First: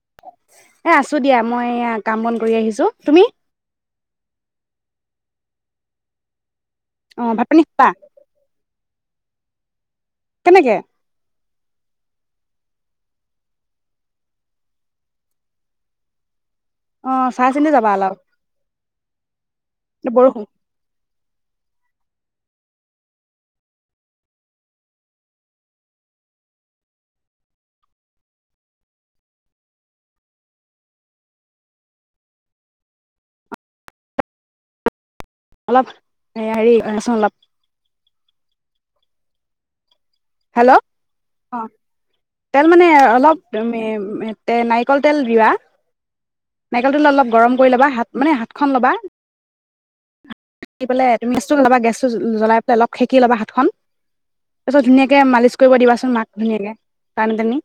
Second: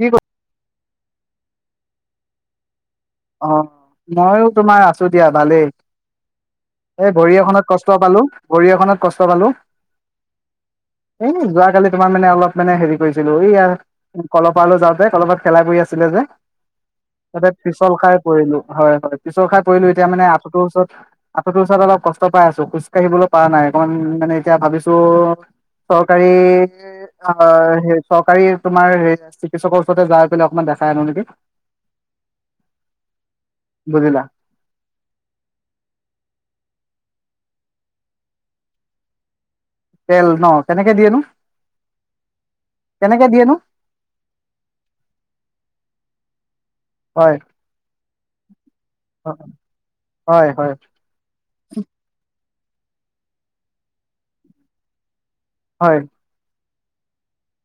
কি ক এ আছো দিয়া মই কাম বন কৰি আহিছোঁ অঁ ময়ো তোমাৰ আছো দিয়া ভালেই এই অ ভৰি ভাত পানী এখনত খালা কষ্ট পালো ভৰি এখনত কষ্ট পালো কেনেকে! যোৱ কালি তোমাৰ মানে অলপ মানে হেৰি কৰিছিলো এই ই কলপাত যাওঁতে কলপাত খেলা কৰি আছিলে যে অঁ চাই তাতে চিন্তি যি। পিছল খাই পৰিলো। হয় হয় পিছল খাই পৰিলো, এতি মানে বৰষুণ আঁঠুটোৰ ওচৰত আঁঠটোৰ ওচৰত অলপ কষ্ট পাই আছো। খোজ কাঢ়িবলৈ পৰা নাই অকমান মানে এতিয়া ভাবিছো চৰকাৰী আহ চৰকাৰী তোমাৰ চিকিৎসকৰ ওচৰতে যাই পলে অকমান দেখাই আনো নেকি বুজিলা। অলপ হেৰিচোন অলপ তেল ন হেল্ল' কেনেকে দিয়েনো অঁ তেল মানে কেনেকে অলপ দিয়েনো নাৰিকল তেল দিয়া নাৰিকলটো অলপ হয় গৰম কৰি ল'বা হাত মানে হাতখন ল'বা হয় হয় পেলাই তুমি গেছটো লবা গেছটো জ্বলাই অলপ সেকি ল'বা হাতখন তাৰপিছত ধুনীয়া এতিয়া মালিচ। কৰিব হয় দিবাচোন মাক ধুনীয়াকে তানি তানি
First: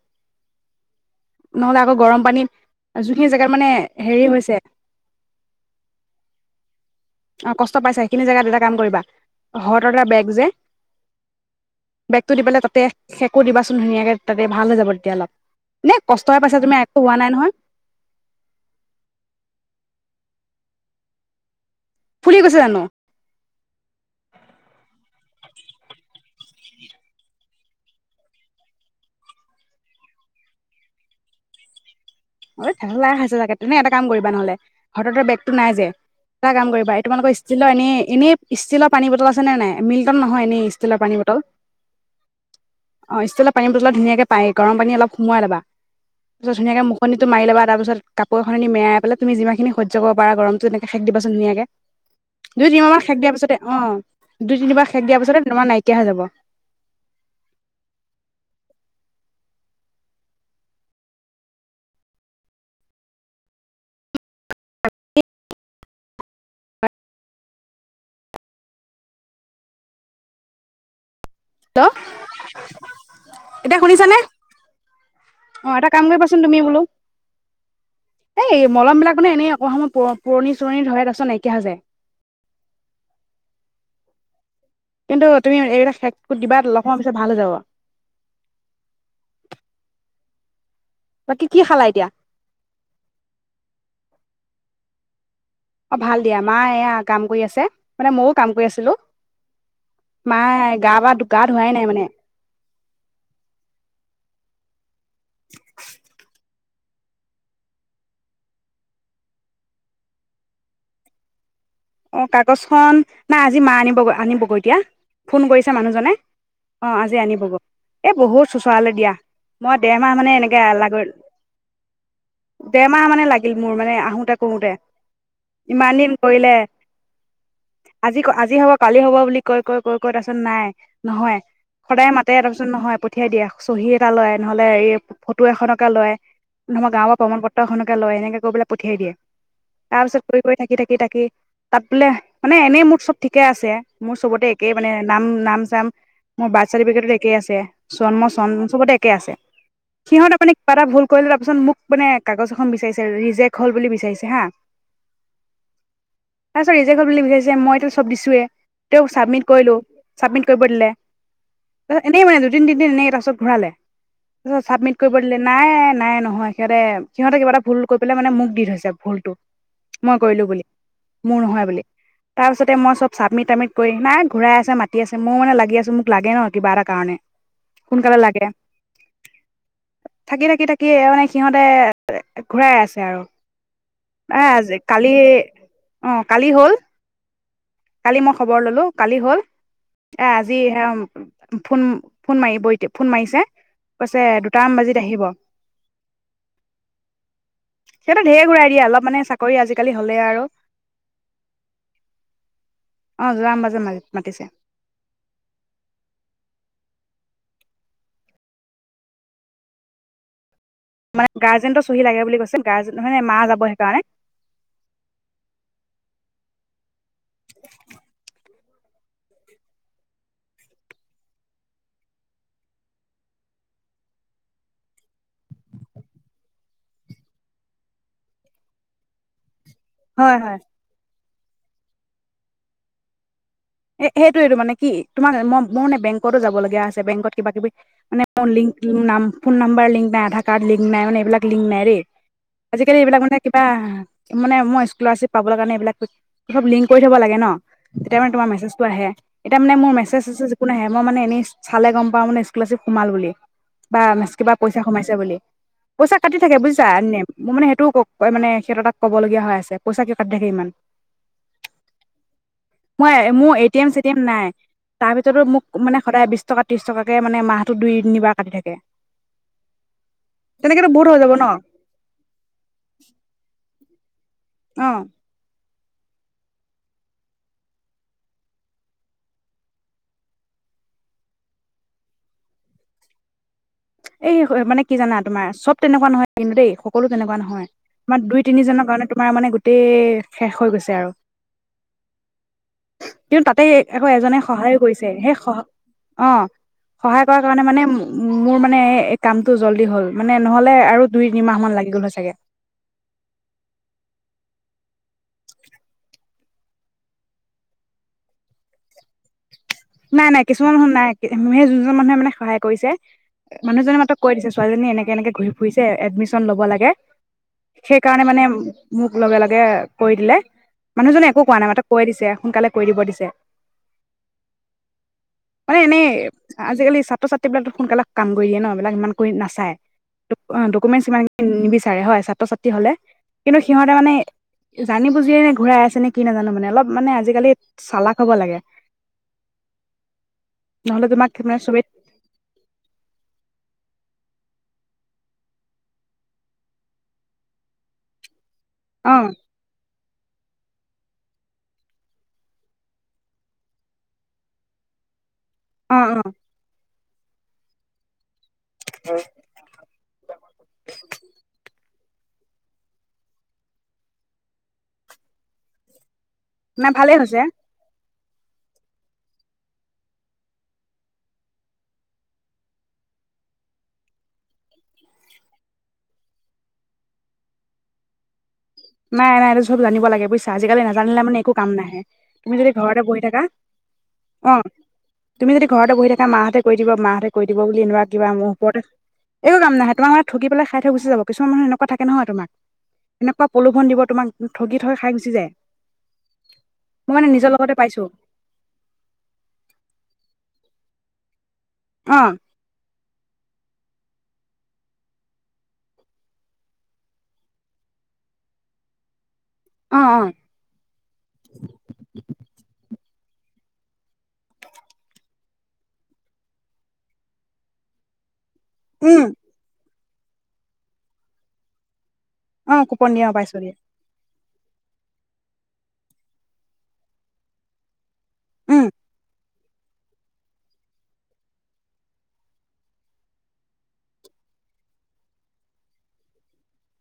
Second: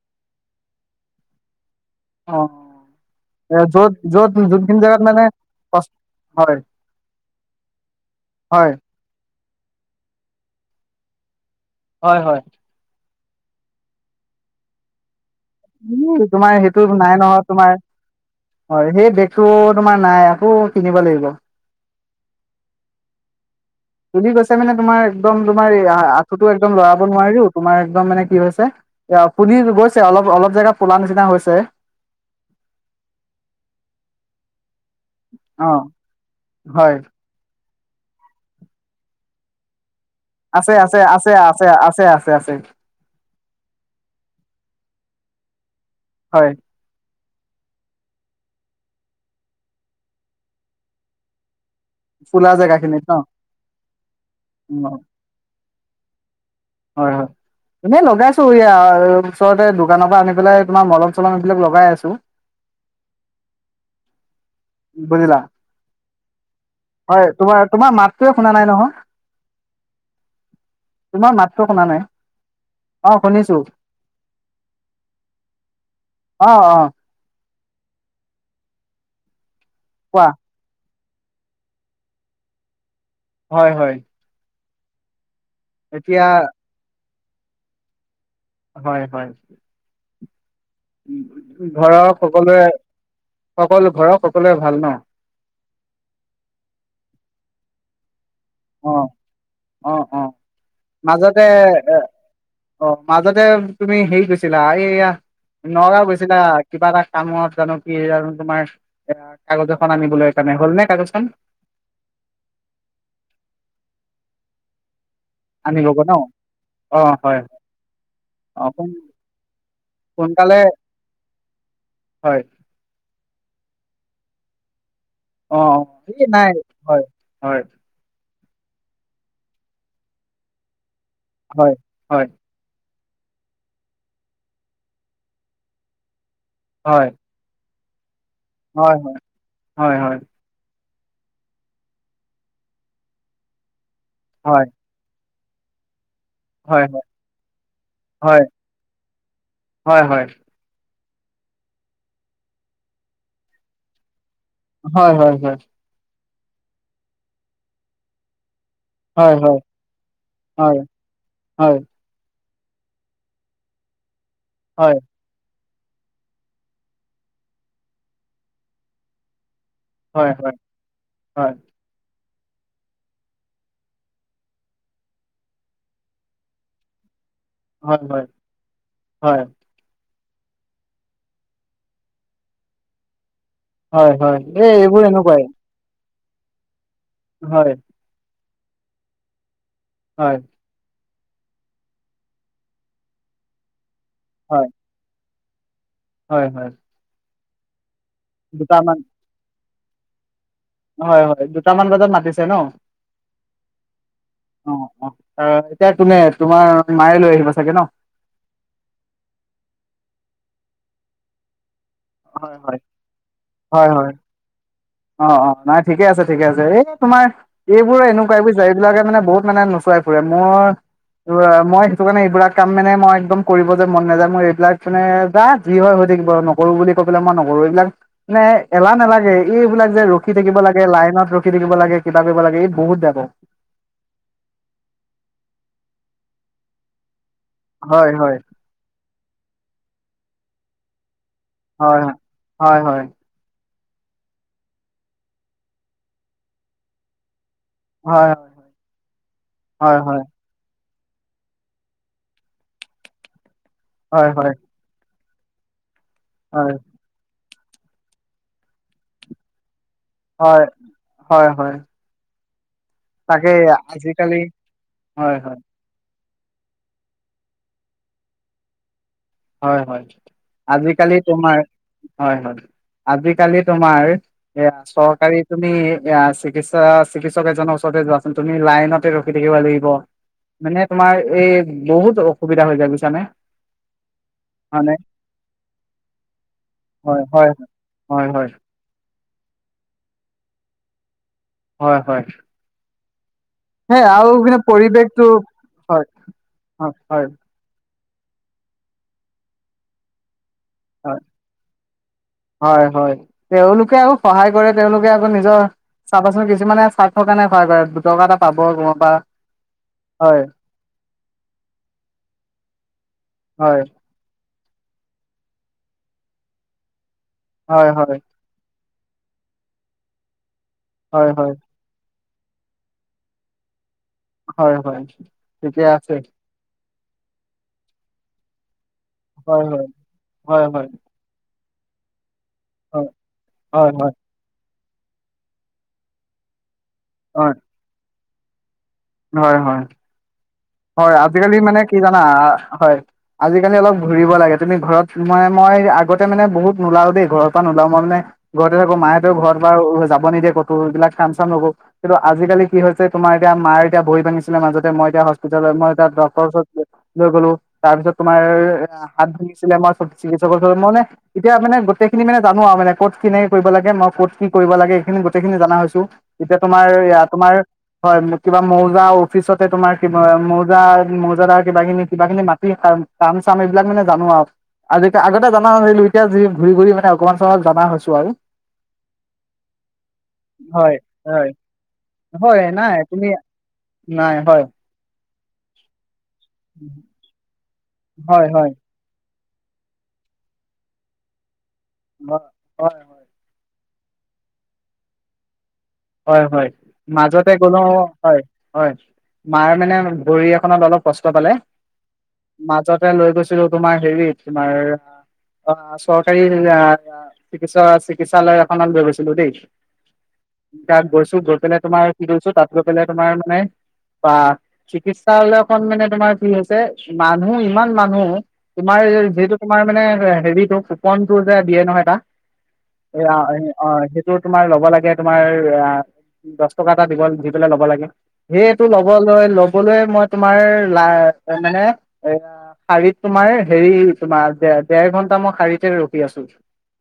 অঁ মানে য'ত- হেৰি য'ত হৈছে যোনখিনি জোগাত মানে পাছ হয়। অঁ কষ্ট পাইছে সেইতো জেগাত এটা হয় কাম কৰিবা ঘৰটোলৈ বেগ যে বেগটো দিবে তাতে সেকো দিবাচোন ধুনীয়াকে তাতে ভাল হৈ যাব তেতিয়া অলপ। নে ইও কষ্টহে পাইছা তোমাৰ তুমি সেইটো একো হোৱা নাই নহয় তোমাৰ, হয় সেই বেগটো তোমাৰ নাই। আকৌ কিনিব লাগিব। ফুলি গৈছে জানো? তুলি তোৰ একদম লৰাব নোৱাৰিও তোমাৰ একদম মানে কি হৈছে, এ ফুলি গৈছে অলপ অলপ জেগা ফুলা নিচিনা হৈছে। অ থেহেলা খাইছে চাগে তেনে এটা কাম কৰিবা নহলে সতত বেগতটো অ নাই যে এটা কাম কৰিবা হয় এই তোমালোকৰ। ষ্টলৰ এনে এনেই ষ্টিলৰ পানী বটল আছে নে নাই মিলইক নহয় এনে আছে আছে ষ্টিলৰ পানী আছে বটল, আছে আছে আছে আছে অ ষ্টিলৰ পানী বটল ধুনীয়াকে পাই গৰম পানী অলপ। সোমোৱাই লবা হয় পিছত ধুনীয়াকে মুখ কণীটো মাৰি ল'বা তাৰপিছ কাপোৰ এখন মেৰাই পেলাই তুমি যিমানখিনি সহ্য কৰিব পাৰা গৰমটো এনেকে সেক দিবা ধুনিয়াকে। ফুলা দুই জেগা তিনিবাৰ খিনিত ন শেক দিয়াৰ পিছতে অ দুই তিনিবাৰ অ শেক দিয়াৰ পিছতে তোমাৰ নাই। কেয়াহে যাব হয় হয় এনেই লগাইছো ইয়াৰ ওচৰতে দোকানৰ পৰা আনি পেলাই তোমাৰ মলম চলম এইবিলাক লগাই আছো। বুজিলা হয় তোমাৰ তোমাৰ মাতটোৱে শুনা নাই নহয়। তোমাৰ মাতটো শুনা হেল্ল' নাই অ শুনিছো এতিয়া শুনিছানে অ এটা কাম কৰিবাচোন অ তুমি অ বোলো এই মলম বিলাক মানে এনেই গহা সময়ত পুৰ কোৱা পুৰনি চুৰনি ধৰে নাইকিয়া হৈ যায়। হয় হয় কিন্তু তুমি এতিয়া হেকটো দিবা অলপ সময় পাছত ভাল হৈ যাব। হয় হয় বাকী কি উ খালা ঘৰৰ এতিয়া সকলোৱে সকলো ঘৰৰ সক সকলোৰে ভাল ন অ ভাল দিয়া মা এয়া কাম কৰি আছে মানে মই ও অ অ অ মায়ে গা বা গা মাজতে ধোৱাই নাই এ মানে অ মাজতে তুমি হেৰি কৈছ। ছিলা এইয়া নগাঁও গৈছিলা কিবা এটা কামত জানো কি জ তোমাৰ এ কাগজ এখন আনিবলৈ কাৰণে হ'ল নে কাগজ খন অ কাগজ খন নাই আজি মা আনিবৈ আনিবগৈ এতিয়া ফোন কৰিছে আনিবগৈ ন মানুহজনে অ আজি আনিবগ এই বহুত অ চোচৰালৈ দিয়া মই দেৰমাহ মানে সোনকালে এনেকেলাগ হয় দেৰমাহ মানে ল মোৰ মানে আহোতে কৰোতে অ অ ইমান স দিন নাই কৰিলে হয়। হয় আজি হ'ব কালি হ'ব বুলি কয় কয় কয় কয় তাৰছত নাই। নহয় হয়, সদায় হয়, মাতে তাৰ পিছত নহয়। পঠিয়াই দিয়ে চহী এটা লয় নহ'লে এই ফটো এখনকে লয়। আমাৰ হয়, গাঁৱৰ প্ৰমাণ পত্ৰখননে ক লয় এনে পঠিয়াই হয়, দিয়ে হয়, হয়, হয়, তাৰ পাছত কৰি কৰি থাক। থাকি থাকি থাকি তাত বোলে মানে এনেই মোৰ চব ঠিকে আছে। মোৰ চবতে হয়, একেই মানে নাম। নাম চাম মোৰ বাৰ্থ হয়, চাৰ্টিফিকেটো একে আছে জন্ম হয়, চম চবতে একে আছে হয়, হয়, হয়, সিহঁত আপানে কিবা এটা ভুল। কৈলে তাৰপাছত মোক মানে কাগজ এখন বিচাৰিছে ৰিজেক্ট হ'ল বুলি বিচাৰিছে হা হয় হয় হয়। তাৰপিছত ৰিজেক্'ট বুলি বুলি বোজাইছে মইতো চব দিছোৱে। তেওঁ হয়, চাবমিট কৰিলো চাবমিট কৰিব হয়, হয়, দিলে হয়, এনেই মানে। দুদিন তিদিন এনেই তাৰ ঘূৰালে। তছ [inaudible] হয়, হয়, হয়, চাবমিট কৰিব দিলে নাই। নাই নহয় সিহঁতে সিহঁতে কিবা এটা ভুল কৰি পেলাই মানে মোক দি থৈছে ভুলটো। মই কৰিলো বুলি। মোৰ হয়, নহয় বুলি। তাৰপিছতে মই চব চাবমিট তাবমিট কৰি নাই ঘূৰাই আছে মাতি আছে মই মানে লাগি আছো। মোক লাগে ন কিবা এটা কাৰণে। হয় সোনকালে হয় লাগে হয়। থাকি থাকি থাকি মানে সিহঁতে ঘূৰাই আছে আৰু হয় হয় এই এ এইবোৰ কালি সেনেকুৱাই। অ' কালি হ'ল। হয় কালি মই খবৰ ল'লো কালি হ'ল। হয়, আহ আজি অ' ফোন ফোন মাৰি ব ফোন মাৰিছে। কৈছে হয়, দুটামান বাজিত আহিব। হয় হয়। সিহতঁ‌ৰ ধেৰ ঘূৰাই দিয়ে দুটামান অলপ মানে চাকৰি। কালি হ'লে আৰু হয় হয় দুটামান বজাত মাতিছো। অ দুটামান বাজাত মাতিছে এতিয়া কোনে তোমাৰ মায়ে লৈ আহিব চাগে ন? মানে গাৰ্জেনট, চহী লাগে বুলি হয়, কৈছিল হয়, গাৰ্জেনৰ নহয় নে, মা যাব সেইকাৰণে। অঁ, অঁ, নাই ঠিকে আছে, ঠিকে আছে এই তোমাৰ এইবোৰ এনেকুৱাই বুজিছা এইবিলাকে মানে বহুত মানে নোচুৱাই ফুৰে মোৰ মই সেইটো কাৰণে এইবিলাক কাম মানে মই একদম কৰিব যে মন নেযায় মোৰ এইবিলাক মানে যা যি হয় হৈ থাকিব নকৰো বুলি কৈ পেলাই মই নকৰো এইবিলাক মানে এলাহ নেলাগে, এইবিলাক যে ৰখি হয় হয় থাকিব লাগে লাইনত ৰখি, থাকিব লাগে কিতাপ দিব লাগে ই বহুত বেয়া পাওঁ। এ', সেইটোয়েটো মানে কি তোমাৰ ম' মই মানে বেংকতো যাব লগীয়া আছে বেংকত, কিবা -কিবি হয় মানে হয় ফোন নাম্বাৰ লিংক নাই, আধাৰ কাৰ্ড লিংক, - ফোন নাই মানে এই বিলাক, লিং নাই দেই হয় হয় আজিকালি হয় এইবিলাক মানে কিবা মানে মই স্কুলাৰশ্বিপ পাবলৈ কাৰণে এইবিলাকব লিংক কৰি থব লাগে ন', তেতিয়া মানে হয় তোমাৰ, সেইতো আহে এতিয়া মানে মোৰ হয় মেচেজ - চেচেজ একো, নাহে মই মানে এনেই চালে গম পাওঁ মানে স্কুলাৰশিপ সোমাল বুলি। বা হয় হয় কিবা, হয় পইচা সোমাইছে বুলি। পইচা কাটি থাকে হয় বুজিছা এনিটাইম। মোৰ মানে সেইটোও ক'মানে সিহঁত তাত ক'বলগীয়া হৈ আছে। পইচা কিয় কাটি থাকে হয় ইমান - হয়- হয়। মই তাকে মোৰ এটি -এম, চি- টি- এম আজিকালি নাই তাৰ হয় ভিতৰতো হয় মোক মানে সদায় বিচ, টকা, ত্ৰিশ টকাকে মানে মাহটো দুই- তিনিবাৰ কাটি থাকে। হয়-হয় তেনেকেতো বহুত আজিকালি হৈ যাব ন তোমাৰ হয় -হয় আজিকালি, তোমাৰ, এয়া অ চৰকাৰী তুমি, এয়া চিকিৎসা, চিকিৎসক এজনৰ ওচৰতে যোৱাচোন, তুমি লাইনতে ৰখি থাকিব লাগিব মানে তোমাৰ এই বহুত অসুবিধা হৈ যায় বুজিছানে। এই মানে হয়নে কি জানা তোমাৰ চব তেনেকুৱা নহয় কিন্তু দেই সকলো হয় তেনেকুৱা হয় নহয়, তোমাৰ হয় দুই- হয় তিনিজনৰ কাৰণে, তোমাৰ মানে গোটেই শেষ হৈ গৈছে আৰু, হয় -হয়। কিন্তু তাতেই সেই আকৌ আৰু এজনে কিন্তু সহায়ও কৰিছে পৰিৱেশটো সেই সহ, হয় হয় অ'সহায় হয় কৰা কাৰণে মানে, মোৰ মানে, মানে এই কামটো জল্দি হ'ল মানে, নহ'লে আৰু হয়, দুই তিনিমাহ মান লাগি গ'ল হয় চাগে - হয়, -হয়, তেওঁলোকে আৰু সহায় কৰে। তেওঁলোকে আকৌ নিজৰ চাবাচোন কিছুমানে চাৰ্থৰ কাৰণে সহায় কৰে দুটকা এটা পাব তোমাৰ পা। নাই নাই কিছুমান মানুহ নাই, সে যোনজন মানুহে মানে সহায় কৰিছে হয় মানুহজনে মাতক কৈ দিছে। ছোৱালীজনী এনেকে এনেকে ঘূৰি ফুৰিছে এডমিছন ল'ব লাগে। হয় হয় সেইকাৰণে মানে মোক। লগে লগে কৈ দিলে। মানুহজননে হয় একো হয় কোৱা নাই মাত্ৰ কৈ দিছে। সোনকালে কৰি দিব দিছে। হয় হয় মানে, ঠিকে এনেই আছে আজিকালি ছাত্ৰ ছাত্ৰী বিলাকো সোনকালে কাম। কৰি দিয়ে ন। সেই বিলাক ইমান কৰি হয় নাচায়, হয় ড হয় হয় ডকমেণ্ট সিমানকে নিবিচাৰে। হয় ছাত্ৰ ছাত্ৰী। হলে হয় কিন্তু হয় সিহঁতে হয় মানে। জানি বুজিয়ে ঘূই আছে কি নাজানো মানে অলপ। মানে আজিকালি চালাক। হ'ব লাগে। হয় হয়। নহ'লে হয়, তোমাক আজিকালি মানে চবে কি জানা হয় আজিকালি অলপ। ঘুৰিব লাগে, তুমি ঘৰত মানে মই আগতে মানে বহুত নোলাও দেই ঘৰৰ পৰা নোলাও মই মানে। ঘৰতে থাকো অ মায়েতো ঘৰত বাৰ যাব নিদিয়ে। কতো, এইবিলাক খাম চাম লগো কিন্তু আজিকালি কি হৈছে তোমাৰ এতিয়া মাৰ এতিয়া ভৰি ভাঙিছিলে মাজতে মই এতিয়া হস্পিটেলত। মই অ তক অ ডক্টৰ ওচৰত লৈ গলো। তাৰপিছত। তোমাৰ হাত ভাঙিছিলে আমাৰ চিকিৎসকৰ ওচৰত মই মানে এতিয়া মানে। গোটেইখিনি মানো জানো আৰু মানে, ক'ত কিনেকে কৰিব লাগে মই ক'ত কি কৰিব লাগে এইখিনি গোটেইখিনি জনা হৈছো। এতিয়া তোমাৰ নাই ভালেই এ, হৈছে তোমাৰ। হয় কিবা মৌজা অফিচতে তোমাৰ।। কিবা মৌজা মৌজাদাৰ কিবাখিনি, কিবা খিনি মাটি কাম চাম এইবিলাক মানে জানো আৰু আজি আগতে জনা নাছিলো এতিয়া ঘূৰি ঘূৰি মানে অকমান চক জনা হৈছো আৰু। নাই নাই, এইটো চব জানিব লাগে বুজিছা আজিকালি হয় নাজানিলে মানে হয় একো কাম নাহে তুমি হয় যদি নাই ঘৰতে বহি তুমি থাকা নাই অ। হয় তুমি যদি ঘৰতে বহি থাকা। এটা মাহঁতে কৰি দিব মাহঁতে কৈ দিব বুলি এনেকুৱা কিবা হয় মোৰ হয় ওপৰতে। একো কাম নাই তোমাক লোকক পেলায় খাই থই গুচি যাব কিছুমান। থাকে নহয় হয় তোমাক হয় এনেকুৱা। প্ৰলোভন দিব তোমাক ঠগি থগৈ খাই গুচি যায়। হয় হয়, মই মানে মাজতে নিজৰ লগতে গলো পাইছো হয় হয় মাৰ মানে ভৰি এখনত অলপ। কষ্ট পালে। অ', মাজতে লৈ গৈছিলো। তোমাৰ হেৰি তোমাৰ অঁ চৰকাৰী চিৎ চিকিৎসালয় এখনত লৈ গৈছিলো দেই। অঁ অঁ। তাত গৈছো গৈ পেলাই তোমাৰ কি কৰিছো তাত গৈ পেলাই। তোমাৰ মানে বা চিকিৎসালয়খন মানে তোমাৰ কি হৈছে মানুহ ইমান মানুহ। তোমাৰ উম, যিহেটো তোমাৰ মানে, হেৰিতটো কুপন টো যে দিয়ে নহয় এটা। অ', কুপন দিয়ে অ', পাইছো এ দিয়ে অঁ। তোমাৰ ল'ব লাগে। তোমাৰ অ দহ টকা এটা দিব দি পলে ল'ব লাগে। সেইটো উম, ল'ব লৈ ল। কবলৈ মই তোমাৰ লা মানে এ শাৰীত তোমাৰ হেৰি তোমাৰ দে দেৰ ঘন্টা মই শাৰীতে ৰখি আছো।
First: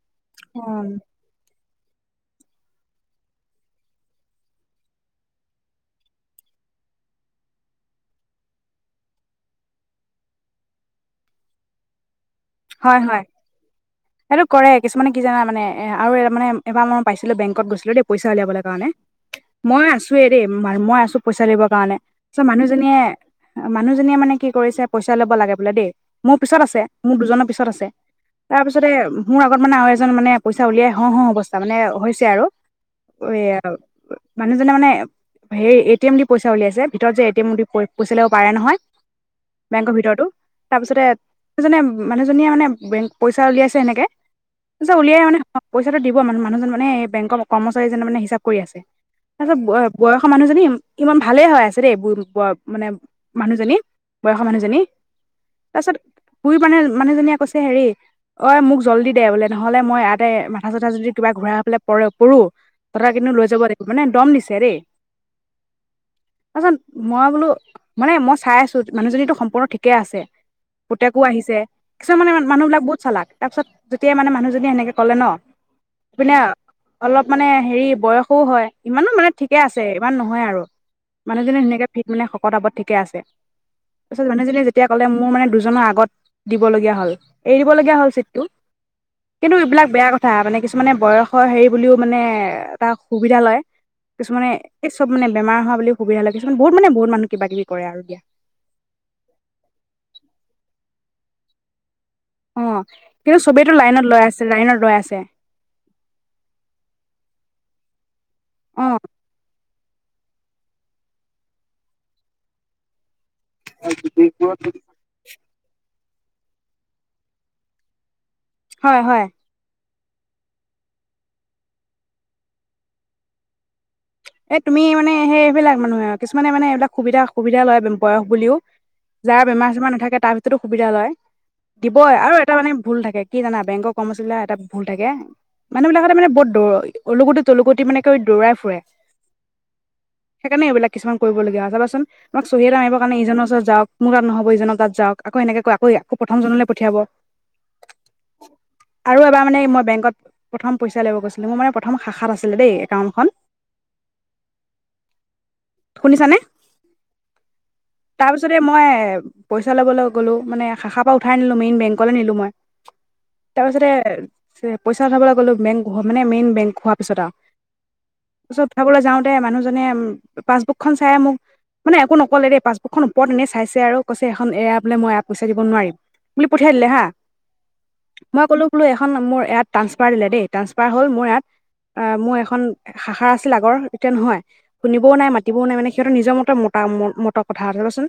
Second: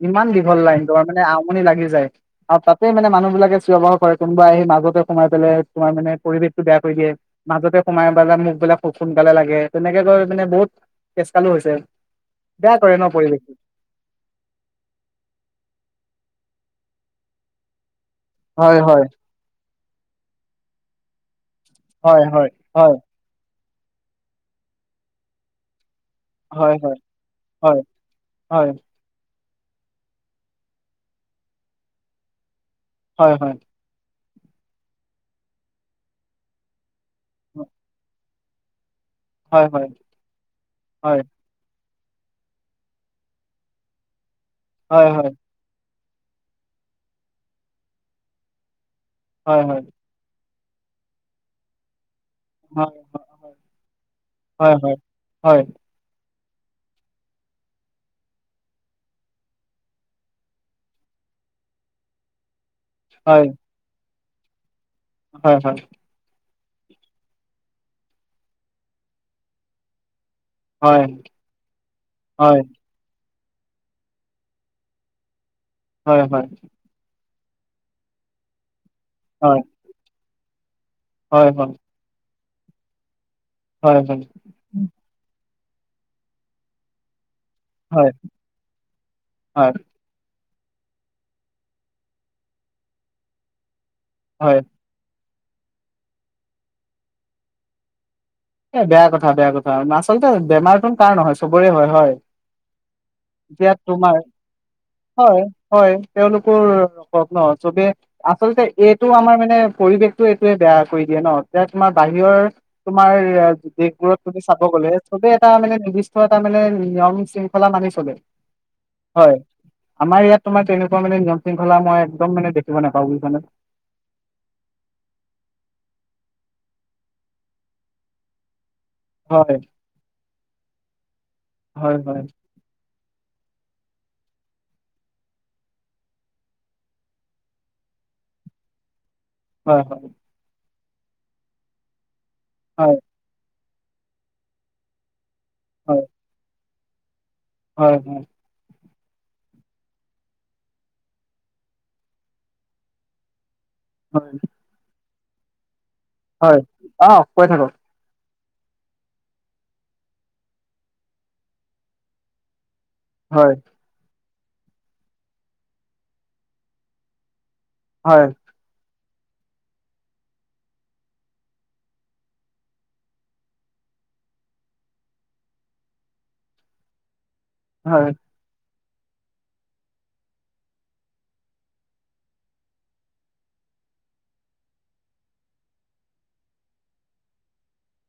ইমান দীঘল লাইন অ', তোমাৰ মানে। লাগি যায় আৰু তাত। মানে মানুহ বিলাকে চিঞৰ বাখৰ কৰে কোনোবা আহি মাজতে সোমাই পেলাই তোমাৰ মানে পৰিৱেশটো বেয়া কৰি দিয়ে মাজতে সোমাই পেলাই মুখবিলাক খুব সোনকালে লাগে তেনেকে গৈ মানে বহুত তেজকালো হৈছে। বেয়া কৰে হয় ন হয়, পৰিৱেশটো এইটো কৰে কিছুমানে কি জানা মানে এ আৰু মানে। এবাৰ মই পাইছিলো বেংকত গৈছিলো দেই। পইচা উলিয়াবলৈ হয় কাৰণে। হয় মই আছো এ দেই ম মই আছো পইচা দিব। কাৰণে হয় চ হয় হয় মানুহজনীয়ে। মানুহজনীয়ে মানে কি কৰিছে পইচা ল'ব লাগে বোলে দেই। মোৰ পিছত হয় আছে হয় মোৰ দুজনৰ, পিছত হয়, আছে তাৰ হয়, পিছতে, মোৰ আগত মানে আৰু এজন মানে পইচা উলিয়াই হওঁ হওঁ অৱস্থা মানে হৈছে আৰু। হয়, হয়, এয়া আৰু। মানুহজনে মানে হে এ টি এম দি পইচা উলিয়াইছে। ভিতৰত যে এ টি ম পইছা উলিয়াব, পাৰে নহয়। হয়, হয়, বেংকৰ ভিতৰতো হয়, তাৰপিছতেজনে, মানুহজনীয়ে মানে বেংক পইচা উলিয়াইছে এনেকে, পিছে হয়, হয়, হয়, উলিয়াই মানে, দিব মানে মানুহজন মানে বেংকৰ কৰ্মচাৰীজ মানে হিচাপ কৰি আছে। তাৰপিছত হয়, হয়, বয়সৰ মানুহজনি। ইমান ভালে হয় আছে দেই। ব মানে মানুহজনী বয়সৰ হয়, হয়, মানুহজনী হয়, হয়, তাৰপিছত। শুই পানাই। মানুহজনীয়ে কৈছে হেৰি ঐ মোক জল্দি দে বোলে নহলে মই ইয়াতে মাথা চাথা যদি কিবা ঘূৰাই পেলাই প পৰো। তৰা কিন্তু হয়, লৈ যাব লিব মানে দম দি চে। ছেৰে। হয় হয়। তাৰপিছত মই বোলো মানে মই চাই আছো মানুহজনীতো সম্পূৰ্ণ ঠিকে আছে। হয়, পুতেকো আহিছে। মান মানুহবিলাক বহুত চালু। তাৰপিছত যেতিয়াই মানে মানুহজনী সেনেকে কলে ন। হয় ইপিনে হয়। অলপ মানে হেৰি বয়সও হয়। ইমানো মানে ঠিকে আছে ইমান নহয়। নহয় আৰু। মানুহজনে সুনেনাকে ভি মানে। তাবত ঠিকে আছে। তাৰপাছত মানুহজনিয়ে যেতিয়া ক'লে মোৰ মানে দু। জ আগত। দিবলগীয়া হ'ল। এৰিবলগীয়া হয়, হ'ল চিটটো কিন্তু হয়, এইবিলাক বেয়া কথা মানে কি। মানে বয়সৰ হেৰি বুলিও মানে এটা সুবিধা লয়। কিছুমানে হয়, এই চব মানে। বেমাৰ অ হয় বুলি সুবিধা লয় কিছুমান বহুত মানে বহুত মানু্হ কিবা কিবি কৰে আৰু দয়া। এ তাৰ নহয় চবৰে হয়। অ', কিন্তু চবেইতো এতিয়া লাইনত তোমাৰ লৈ আছে, লাইনত ৰৈ আছে। হয় হয় তেওঁলোকৰ ন চবে। আচলতে অ', এইটো আমাৰ মানে। পৰিৱেশটো এইটোৱে বেয়া কৰি দিয়ে ন এ তোমাৰ বাহিৰৰ তোমাৰ। দেশবোৰত তুমি চাব গলে চবে এটা মানে নিৰ্দিষ্ট। তাৰ মানে নিয়ম শৃংখলা মানি চলে। হয় হয়। আমাৰ ইয়াত তোমাৰ তেনেকুৱা মানে নিয়ম শৃংখলা মই একদম মানে দেখিব নাপাওঁ ব বুলিছানে। এ তুমি মানে সেই এইবিলাক মানুহে কিছুমানে মানে এইবিলাক সুবিধা সুবিধা লয় বয়স বুলিও। যাৰ হয়, বেমাৰ চেমাৰ নাথাকে তাৰ ভিতৰতো সুবিধা লয় হয়, দিবই হয়, আৰু এটা মানে। ভুল থাকে কি জানা বেংকৰ কৰ্মচাৰী এটা ভুল থাকে মানুহ বিলাকতে মানে বৰত দৌ অলুগুটি তলুগুটি মানে কৰি দৌৰাই ফুৰে। হয় হয়। সেইকাৰণে এইবিলাক কিছুমান কৰিবগীয়া চাবাচোন। তাক চহী এটা হয়, মাৰিব কাৰণে ইজনৰ ওচৰত যাওঁ। মোৰ তাত নহব ইজনক ত যাওক। আকৌ এনেকৈ আকৌ হয়, আকৌ প্ৰথম জনলৈ। পঠিয়াব। হয় হয়। আৰু, এবাৰ মানে মই বেংকত প্ৰথম পইচা লব গৈছিলো মোৰ মানে প্ৰথম শাখাত আছিলে দেই একাউন্টখন। হয়। হয়, আহ কৈ থাকক। তাৰ পিছতে মই, পইচা লবলৈ গ'লো মানে শাখাৰ পৰা উঠাই নিলো মেইন বেংকলৈ নিলো মই। হয়, তাৰ পাছতে। পইচা উঠাবলৈ গ'লো, বেংক মানে মেইন বেংক হোৱাৰ পিছত আৰু। হয়। তালে যাওতে মানুহজনে পাছবুকখন চাই মোক মানে একো নকলে দেই, পাছবুকখন ওপৰত এনেই চাইছে আৰু কৈছে এখন এয়া বোলে মই পইচা দিব নোৱাৰিম বুলি পঠিয়াই দিলে হা। হয়। মই ক'লো মোৰ বুলো ইয়াত টানচ্ পাৰ হল মোৰ ইয়াত অঁ মোৰ এই খন। ৰ হয় শুনিবওঁ নাই মাতিবওঁ নাই মানে সিহঁতৰ নিজৰ মতে মতা মতৰ কথা আছে কচোন।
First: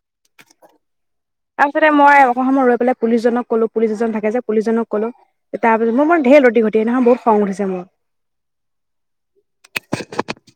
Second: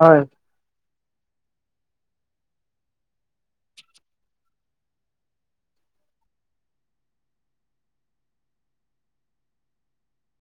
হয়। তাৰপিছতে মই অক সময় ৰৈ পেলাই পুলিচজনক কলো পুলিচ এজন থাকে যে পুলিচজনক কলো তাৰ পিছত মোৰ ম ঢেৰ ৰতি ঘটি নহয় বহুত খং উঠিছে মোৰ। [unintelligible]